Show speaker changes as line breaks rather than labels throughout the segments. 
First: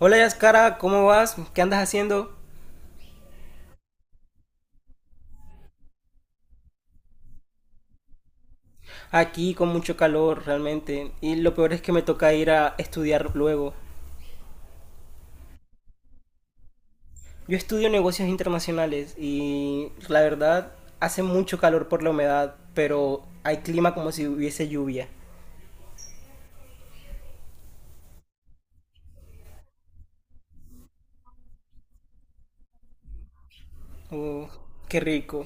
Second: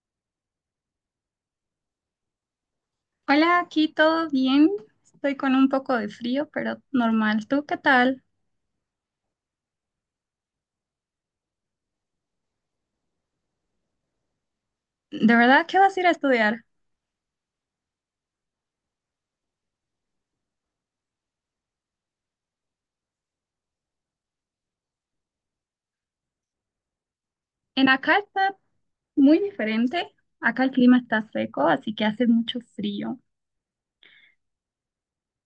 Hola Yaskara, ¿cómo vas? ¿Qué andas haciendo?
Hola, aquí todo bien. Estoy con un poco de frío, pero normal. ¿Tú qué tal?
Aquí con mucho calor realmente y lo peor es que me toca ir a estudiar luego.
¿De verdad qué vas a ir a estudiar?
Yo estudio negocios internacionales y la verdad hace mucho calor por la humedad, pero hay clima como si hubiese lluvia.
En acá está muy diferente. Acá el clima está seco, así que hace mucho frío.
Uh, Qué rico.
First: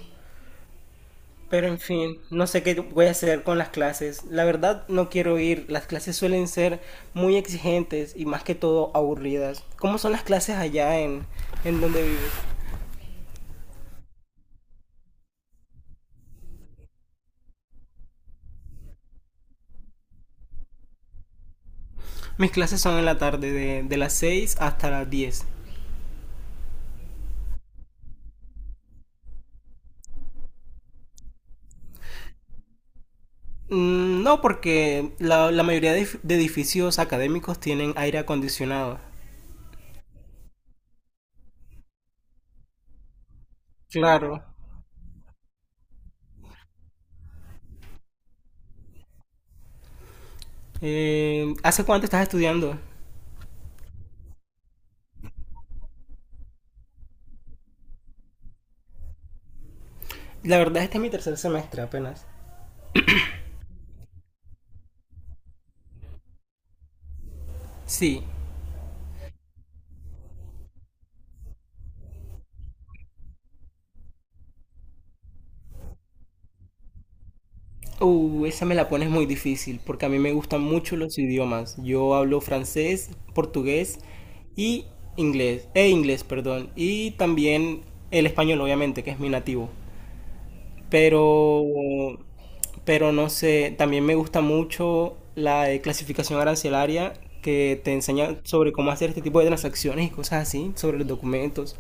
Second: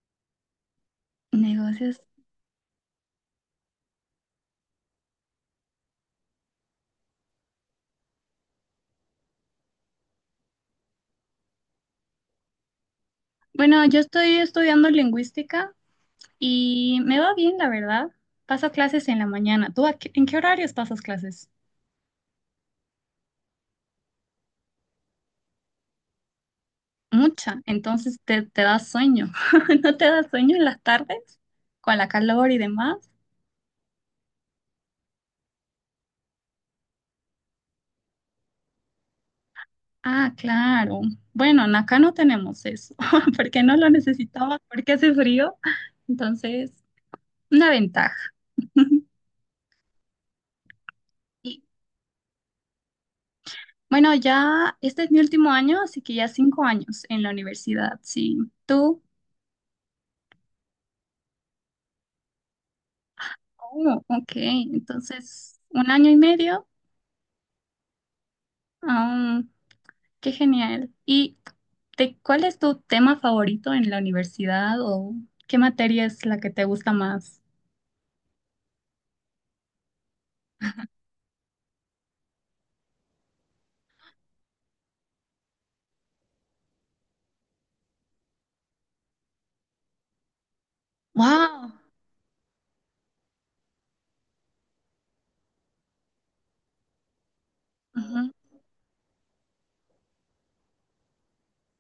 Pero en
Negocios.
fin, no sé qué voy a hacer con las clases. La verdad no quiero ir. Las clases suelen ser muy exigentes y más que todo aburridas. ¿Cómo son las clases allá en donde vives?
Bueno, yo estoy estudiando lingüística y me va bien, la verdad. Paso clases en la mañana. ¿Tú en qué horarios pasas clases?
Mis clases son en la tarde, de las 6 hasta las diez.
Mucha. Entonces te da sueño. ¿No te da sueño en las tardes? Con la calor y demás.
No, porque la mayoría de edificios académicos tienen aire acondicionado.
Ah, claro. Bueno, en acá no tenemos eso, porque no lo
Claro.
necesitaba, porque hace frío. Entonces, una ventaja. Y
¿Hace cuánto estás estudiando?
bueno, ya este es mi último año, así que ya 5 años en la universidad, sí. ¿Tú?
La verdad, este es mi tercer semestre apenas.
Oh, ok, entonces un año y medio.
Sí.
Ah, qué genial. ¿Y cuál es tu tema favorito en la universidad o qué materia es la que te gusta más?
Esa me la pones muy difícil, porque a mí me gustan mucho los idiomas. Yo hablo francés, portugués y inglés. E inglés, perdón. Y también el español, obviamente, que es mi nativo. Pero,
Wow.
pero no sé, también me gusta mucho la de clasificación arancelaria que te enseña sobre cómo hacer este tipo de transacciones y cosas así, sobre los documentos.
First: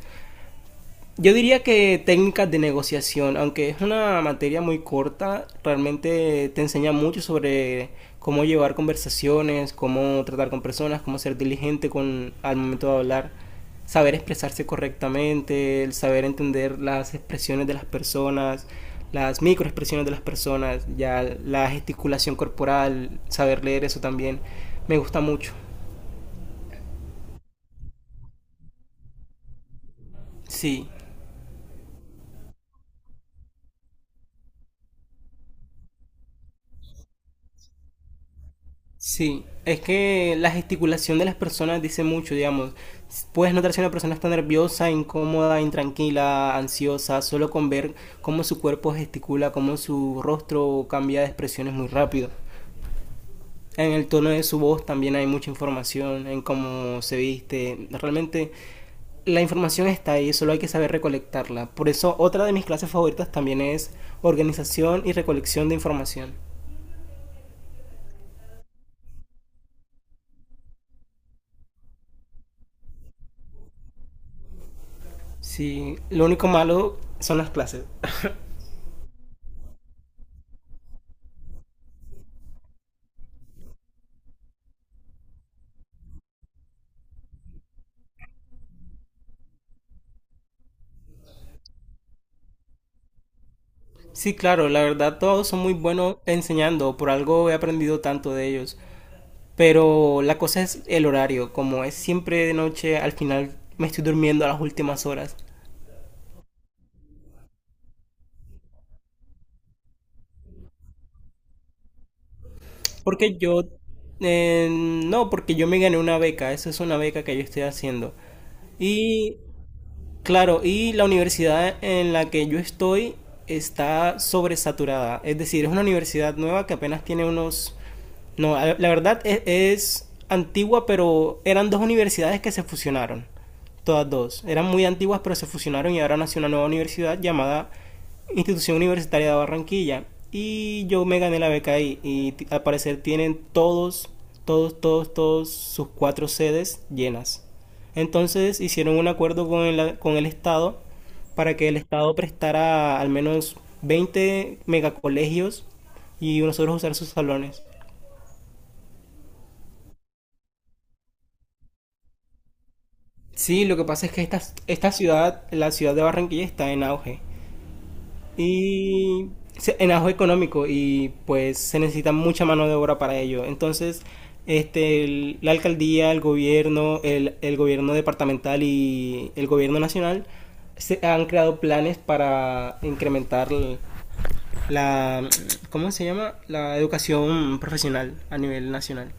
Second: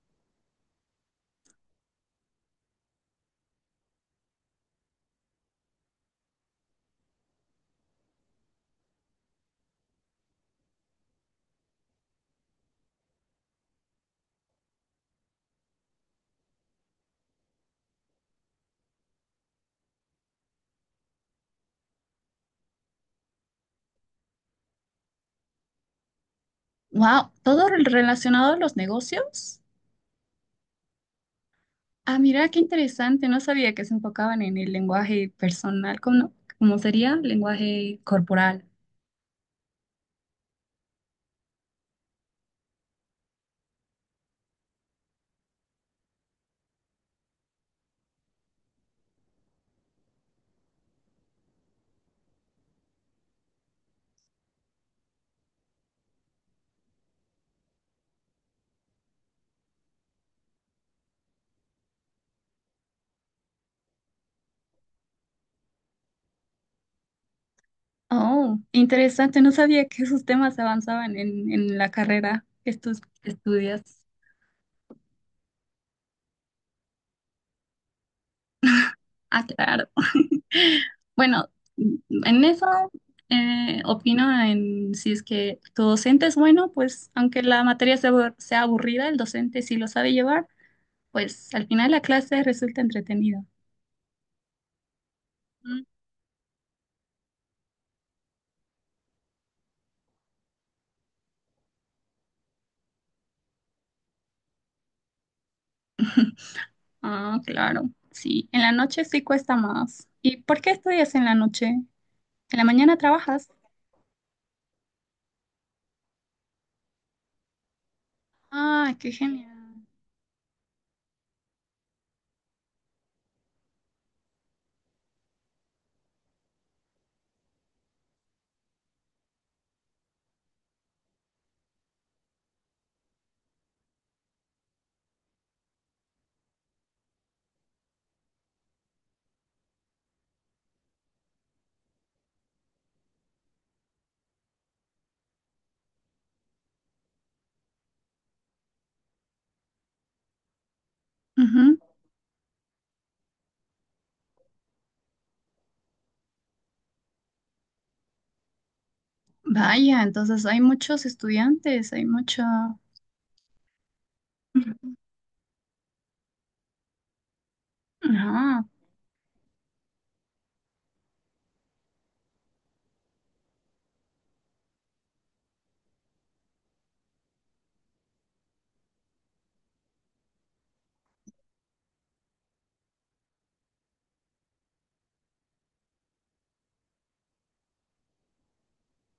Yo diría que técnicas de negociación, aunque es una materia muy corta, realmente te enseña mucho sobre cómo llevar conversaciones, cómo tratar con personas, cómo ser diligente con al momento de hablar, saber expresarse correctamente, el saber entender las expresiones de las personas, las microexpresiones de las personas, ya la gesticulación corporal, saber leer eso también, me gusta mucho.
Wow, todo relacionado a los negocios.
Sí,
Ah, mira, qué interesante. No sabía que se enfocaban en el lenguaje personal, como, cómo sería lenguaje corporal.
sí, es que la gesticulación de las personas dice mucho, digamos. Puedes notar si una persona está nerviosa, incómoda, intranquila, ansiosa, solo con ver cómo su cuerpo gesticula, cómo su rostro cambia de expresiones muy rápido. En el tono de su voz también hay mucha información, en cómo se viste. Realmente la información está ahí, solo hay que saber recolectarla. Por eso otra de mis clases favoritas también es organización y recolección de información.
Oh, interesante. No sabía que esos temas avanzaban en la carrera que tú estudias.
Sí, lo único malo son las clases.
Ah, claro. Bueno, en eso opino en si es que tu docente es bueno, pues aunque la materia sea, sea aburrida, el docente si lo sabe llevar, pues al final la clase resulta entretenida.
Sí, claro, la verdad todos son muy
Mm.
buenos enseñando, por algo he aprendido tanto de ellos. Pero la cosa es el horario, como es siempre de noche, al final me estoy durmiendo a las últimas horas.
Ah, claro, sí. En la noche sí cuesta más. ¿Y por qué estudias en la noche? ¿En la mañana
Porque
trabajas?
yo, no, porque yo me gané una beca, esa es una beca que yo estoy haciendo.
Ah, qué
Y
genial.
Claro, y la universidad en la que yo estoy está sobresaturada. Es decir, es una universidad nueva que apenas tiene unos... No, la verdad es antigua, pero eran dos universidades que se fusionaron. Todas dos. Eran muy antiguas, pero se fusionaron y ahora nació una nueva universidad llamada Institución Universitaria de Barranquilla. Y yo me gané la beca ahí. Al parecer tienen todos sus cuatro sedes llenas. Entonces hicieron un acuerdo con el Estado para que el
Ujú.
Estado prestara al menos 20 megacolegios y nosotros usar sus salones.
Vaya, entonces hay muchos estudiantes, hay mucha...
Sí, lo que pasa es que esta ciudad, la ciudad de Barranquilla, está en auge.
Ah,
Y en auge económico y pues se necesita mucha mano de obra para ello. Entonces, la alcaldía, el gobierno, el gobierno departamental y el gobierno nacional se han creado planes para incrementar la, ¿cómo se llama? La educación profesional a nivel nacional.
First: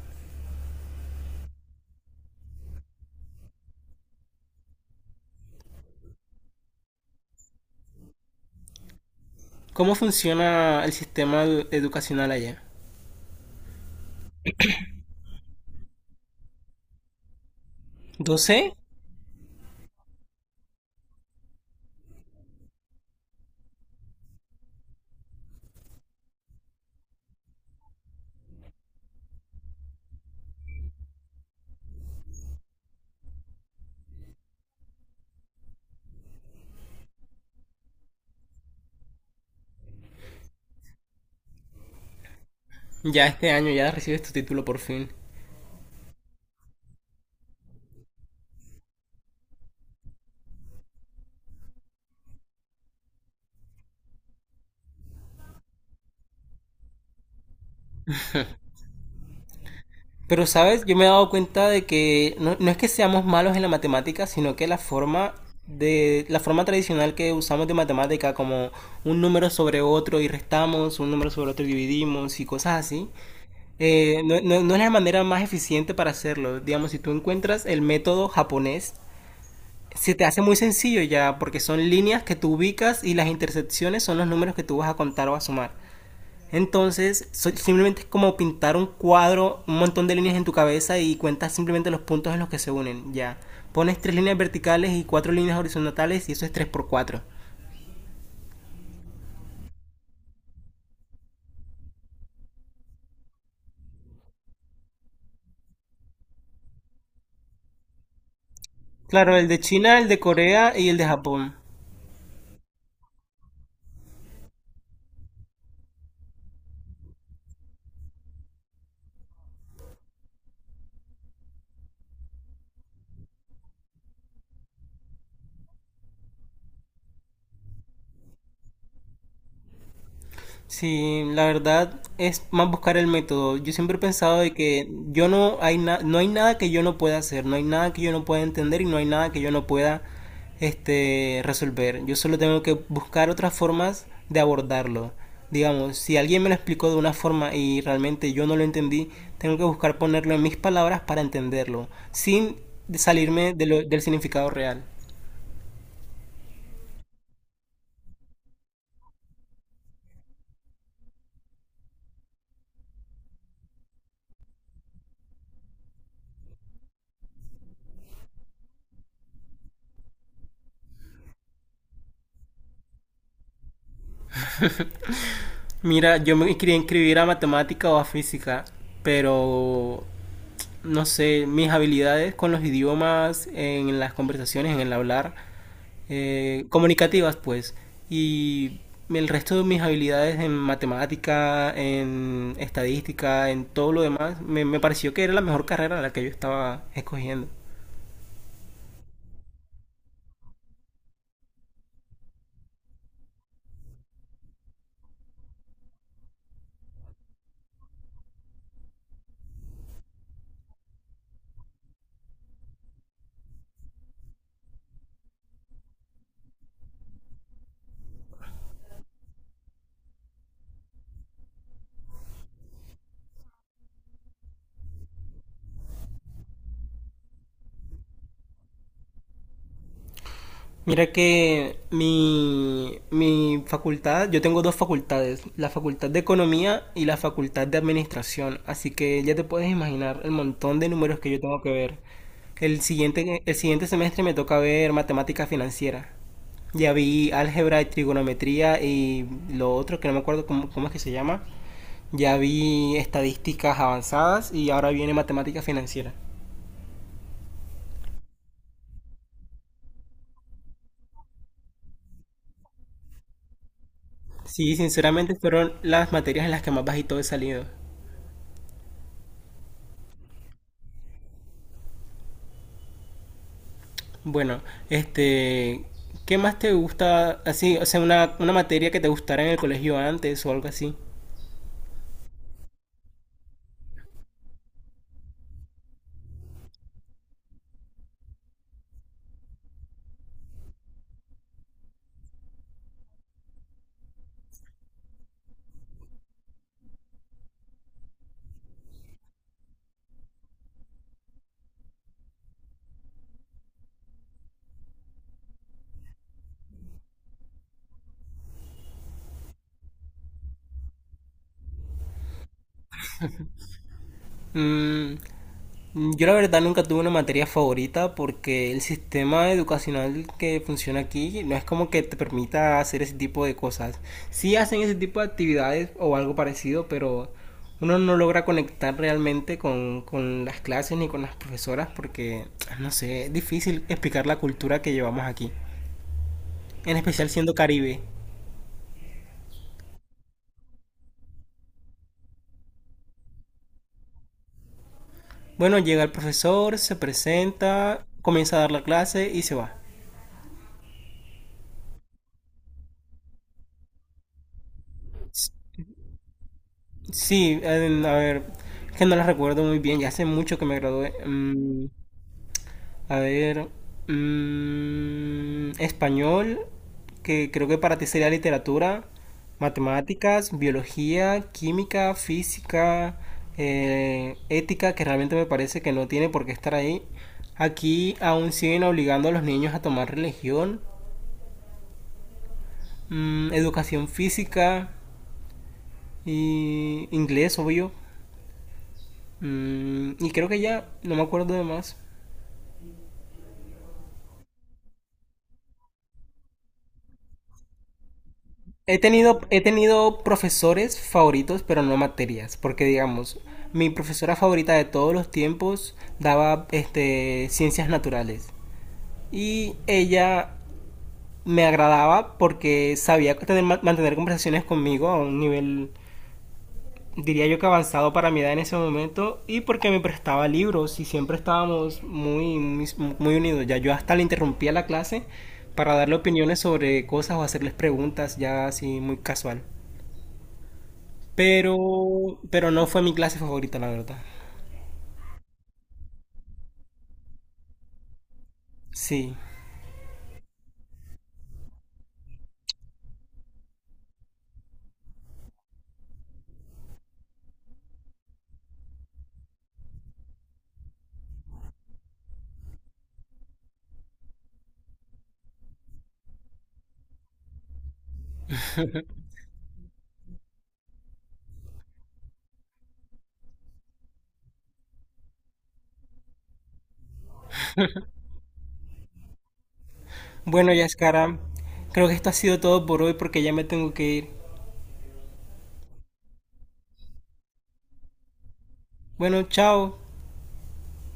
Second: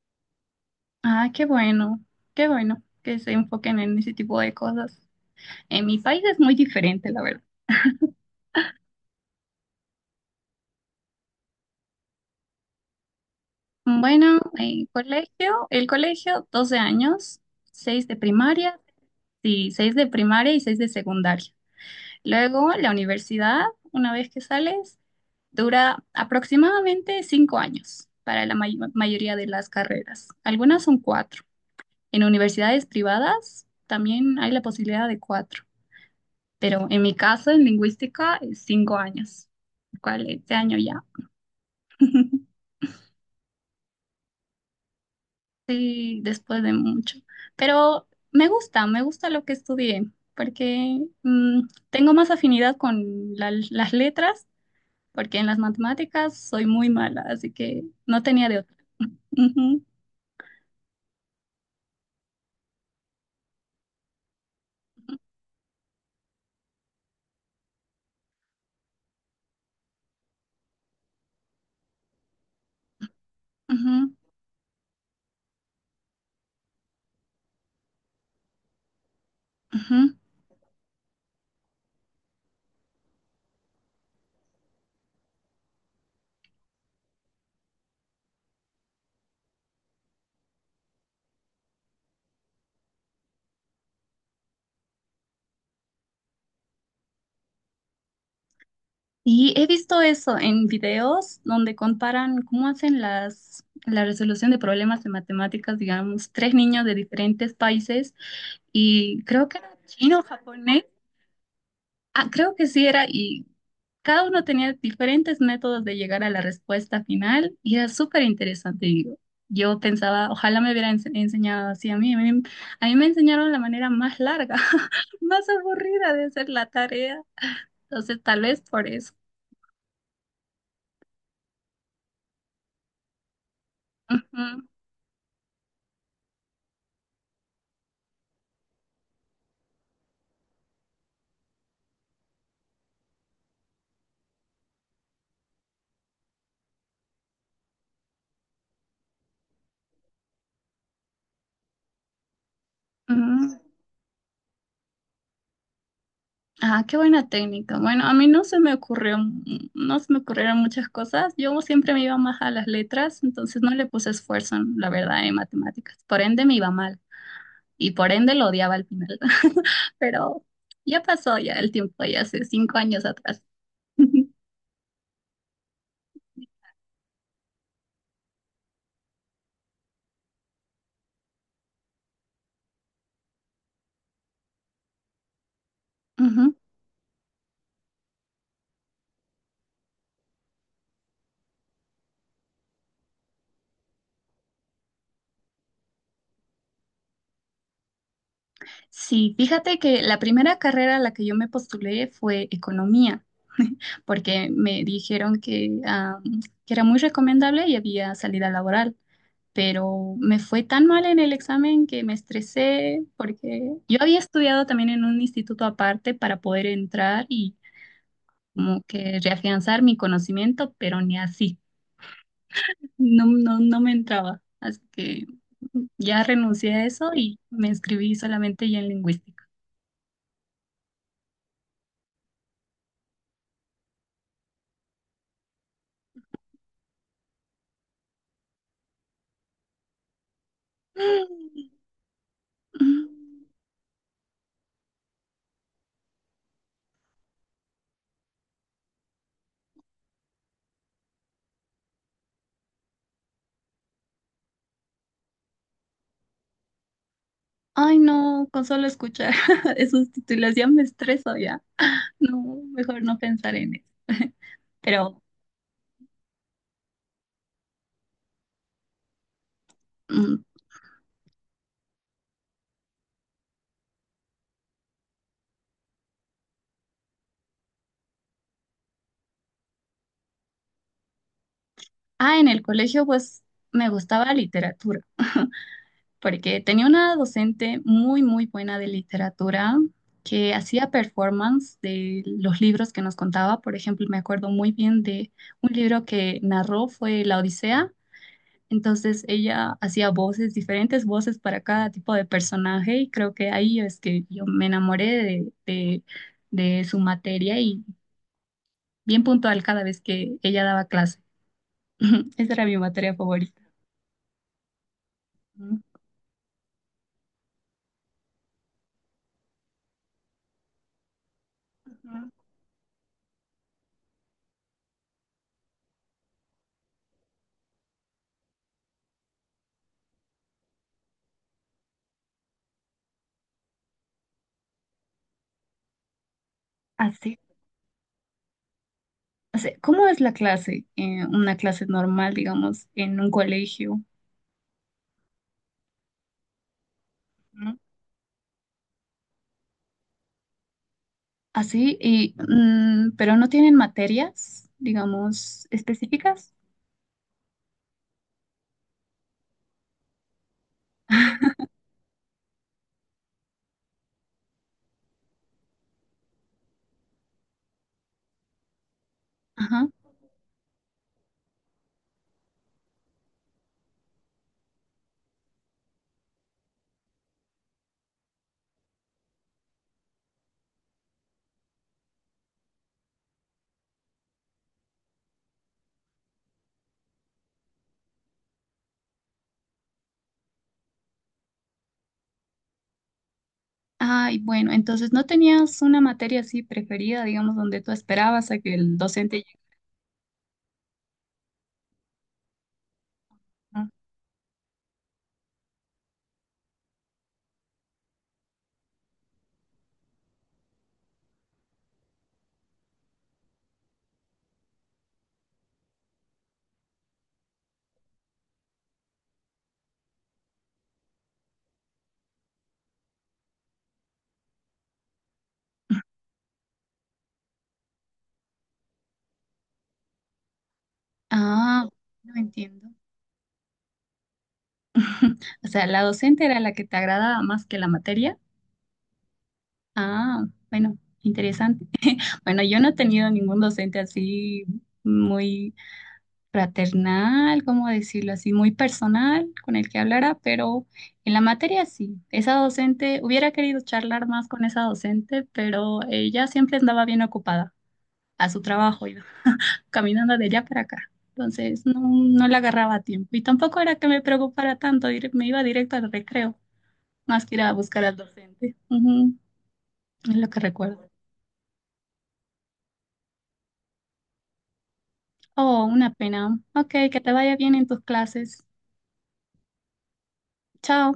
ah, qué bueno que se enfoquen en ese tipo de cosas. En mi país es muy diferente, la verdad.
¿Cómo funciona el sistema educacional allá?
Bueno, el colegio, 12 años, 6 de
12.
primaria, sí, 6 de primaria y 6 de secundaria. Luego, la universidad, una vez que sales, dura aproximadamente 5 años para la mayoría de las carreras. Algunas son cuatro. En universidades privadas también hay la posibilidad de cuatro, pero en mi caso, en lingüística, es 5 años, lo cual este año ya.
Ya este año ya recibes tu título por fin.
Sí, después de mucho. Pero me gusta lo que estudié, porque tengo más afinidad con las letras porque en las matemáticas soy muy mala, así que no tenía de otra. Ujú,
Pero, ¿sabes? Yo me he dado cuenta de que no, no es que seamos malos en la matemática, sino que la forma tradicional que usamos de matemática como un número sobre otro y restamos, un número sobre otro y dividimos y cosas así,
ujú,
no es la manera más eficiente para hacerlo. Digamos, si tú encuentras el método japonés
ujú.
se te hace muy sencillo ya, porque son líneas que tú ubicas y las intersecciones son los números que tú vas a contar o a sumar. Entonces, simplemente es como pintar un cuadro, un montón de líneas en tu cabeza y cuentas simplemente los puntos en los que se unen, ya. Pones tres líneas verticales y cuatro líneas horizontales y eso es 3 por cuatro.
Y he visto eso en videos donde comparan cómo hacen la resolución de problemas de matemáticas, digamos, tres niños de diferentes países y
Claro, el
creo que
de
era
China, el de
chino,
Corea
japonés,
y el de Japón.
ah, creo que sí era y cada uno tenía diferentes métodos de llegar a la respuesta final y era súper interesante, digo. Yo pensaba, ojalá me hubieran enseñado así a mí. A mí me enseñaron la manera más larga, más aburrida de hacer la tarea. Entonces, tal vez por eso.
Sí, la verdad es más buscar el método. Yo siempre he pensado de
Ujú,
que yo no hay nada que yo no pueda hacer, no hay nada que yo no pueda entender y no hay nada que yo no pueda resolver. Yo solo tengo que buscar otras formas de abordarlo. Digamos, si alguien me lo explicó de una forma y realmente yo no lo entendí, tengo que buscar ponerlo en mis palabras para entenderlo, sin salirme
ujú.
del significado real.
Ah, qué buena técnica. Bueno, a mí no se me ocurrió, no se me ocurrieron muchas cosas. Yo siempre me iba más a las letras, entonces no le puse esfuerzo, la verdad, en matemáticas. Por ende, me iba mal y por ende lo odiaba al final. Pero ya pasó ya el tiempo, ya hace 5 años atrás.
Mira, yo me quería inscribir a matemática o a física, pero no sé, mis habilidades con los idiomas, en las conversaciones, en el hablar,
Ujú.
comunicativas, pues. Y el resto de mis habilidades en matemática, en estadística, en todo lo demás, me pareció que era la mejor carrera la que yo estaba escogiendo.
Sí, fíjate que la primera carrera a la que yo me postulé fue economía, porque me dijeron que era muy recomendable y había salida laboral, pero me fue tan mal en el examen que me estresé porque yo había estudiado también en un instituto aparte para poder entrar y como que reafianzar mi conocimiento, pero ni así. No, no, no me entraba. Así que ya renuncié a eso y me inscribí solamente ya en lingüística.
Mira que mi facultad, yo tengo dos facultades, la facultad de economía y la facultad de administración, así que ya te puedes imaginar el montón de números que yo tengo que ver. El siguiente semestre me toca ver matemática financiera. Ya vi álgebra y trigonometría y lo otro que no me acuerdo cómo es que se llama. Ya vi estadísticas avanzadas y ahora viene matemática financiera.
Ay, no, con solo escuchar esos títulos ya me estreso ya. No, mejor no pensar en eso.
Sí,
Pero,
sinceramente fueron las materias en las que más bajito he salido.
mm,
Bueno, este, ¿qué más te gusta así? O sea, una materia que te gustara en el colegio antes o algo así.
ah, en el colegio pues me gustaba literatura. Porque tenía una docente muy, muy buena de literatura que hacía performance de los libros que nos contaba. Por ejemplo, me acuerdo muy bien de un libro que narró fue La Odisea. Entonces ella hacía voces, diferentes voces para cada tipo de personaje y creo que ahí es que yo me enamoré de su materia y bien puntual cada vez que ella daba clase. Esa era mi materia favorita.
Mm,
Ujú.
yo la verdad nunca tuve una materia favorita porque el sistema educacional que funciona aquí no es como que te permita hacer ese tipo de cosas. Sí hacen ese tipo de actividades o algo parecido, pero uno no logra conectar realmente con las clases ni con las profesoras porque, no sé, es difícil explicar la cultura que llevamos aquí, en especial
Así,
siendo Caribe.
o sea, ¿cómo es la clase? Una clase normal, digamos, en un colegio,
Bueno, llega el profesor, se
¿no?
presenta, comienza a dar la clase y se va.
Así, y, pero no tienen materias, digamos, específicas.
Sí, a ver, es que no la recuerdo muy bien, ya hace mucho que me gradué. A ver, español, que creo que para ti sería literatura,
Ajá.
matemáticas, biología, química, física, ética, que realmente me parece que no tiene por qué estar ahí. Aquí aún siguen obligando a los niños a tomar religión, educación física. Y inglés, obvio. Y creo que ya, no me acuerdo de más.
Ay, bueno, entonces no tenías una materia así preferida, digamos, donde tú esperabas a que el
He
docente
tenido,
llegue.
he tenido profesores favoritos, pero no materias, porque digamos,
¿No?
mi profesora favorita de todos los tiempos daba ciencias naturales. Y ella me agradaba porque sabía mantener conversaciones conmigo a un nivel diría yo que avanzado para mi edad en ese momento y porque me prestaba libros y siempre estábamos muy, muy, muy unidos. Ya yo hasta le interrumpía la clase para darle opiniones sobre cosas o hacerles preguntas ya así muy casual.
Ah, no
Pero, pero no
entiendo.
fue mi clase favorita, la verdad.
O sea, la docente era la que te agradaba más que la materia.
Sí.
Ah, bueno, interesante. Bueno, yo no he tenido ningún docente así muy fraternal, como decirlo así, muy personal con el que hablara, pero en la materia sí. Esa docente, hubiera querido charlar más con esa docente, pero ella siempre andaba bien ocupada a su trabajo, iba caminando de allá para acá. Entonces no, no la agarraba a tiempo. Y tampoco era que me preocupara tanto, me iba directo al recreo, más que ir a buscar al docente. Ujú, es lo que
Bueno,
recuerdo.
Yaskara, creo que esto ha sido todo por hoy porque ya me tengo que ir.
Oh, una pena. Ok, que te vaya bien en tus clases.
Bueno, chao.
Chao.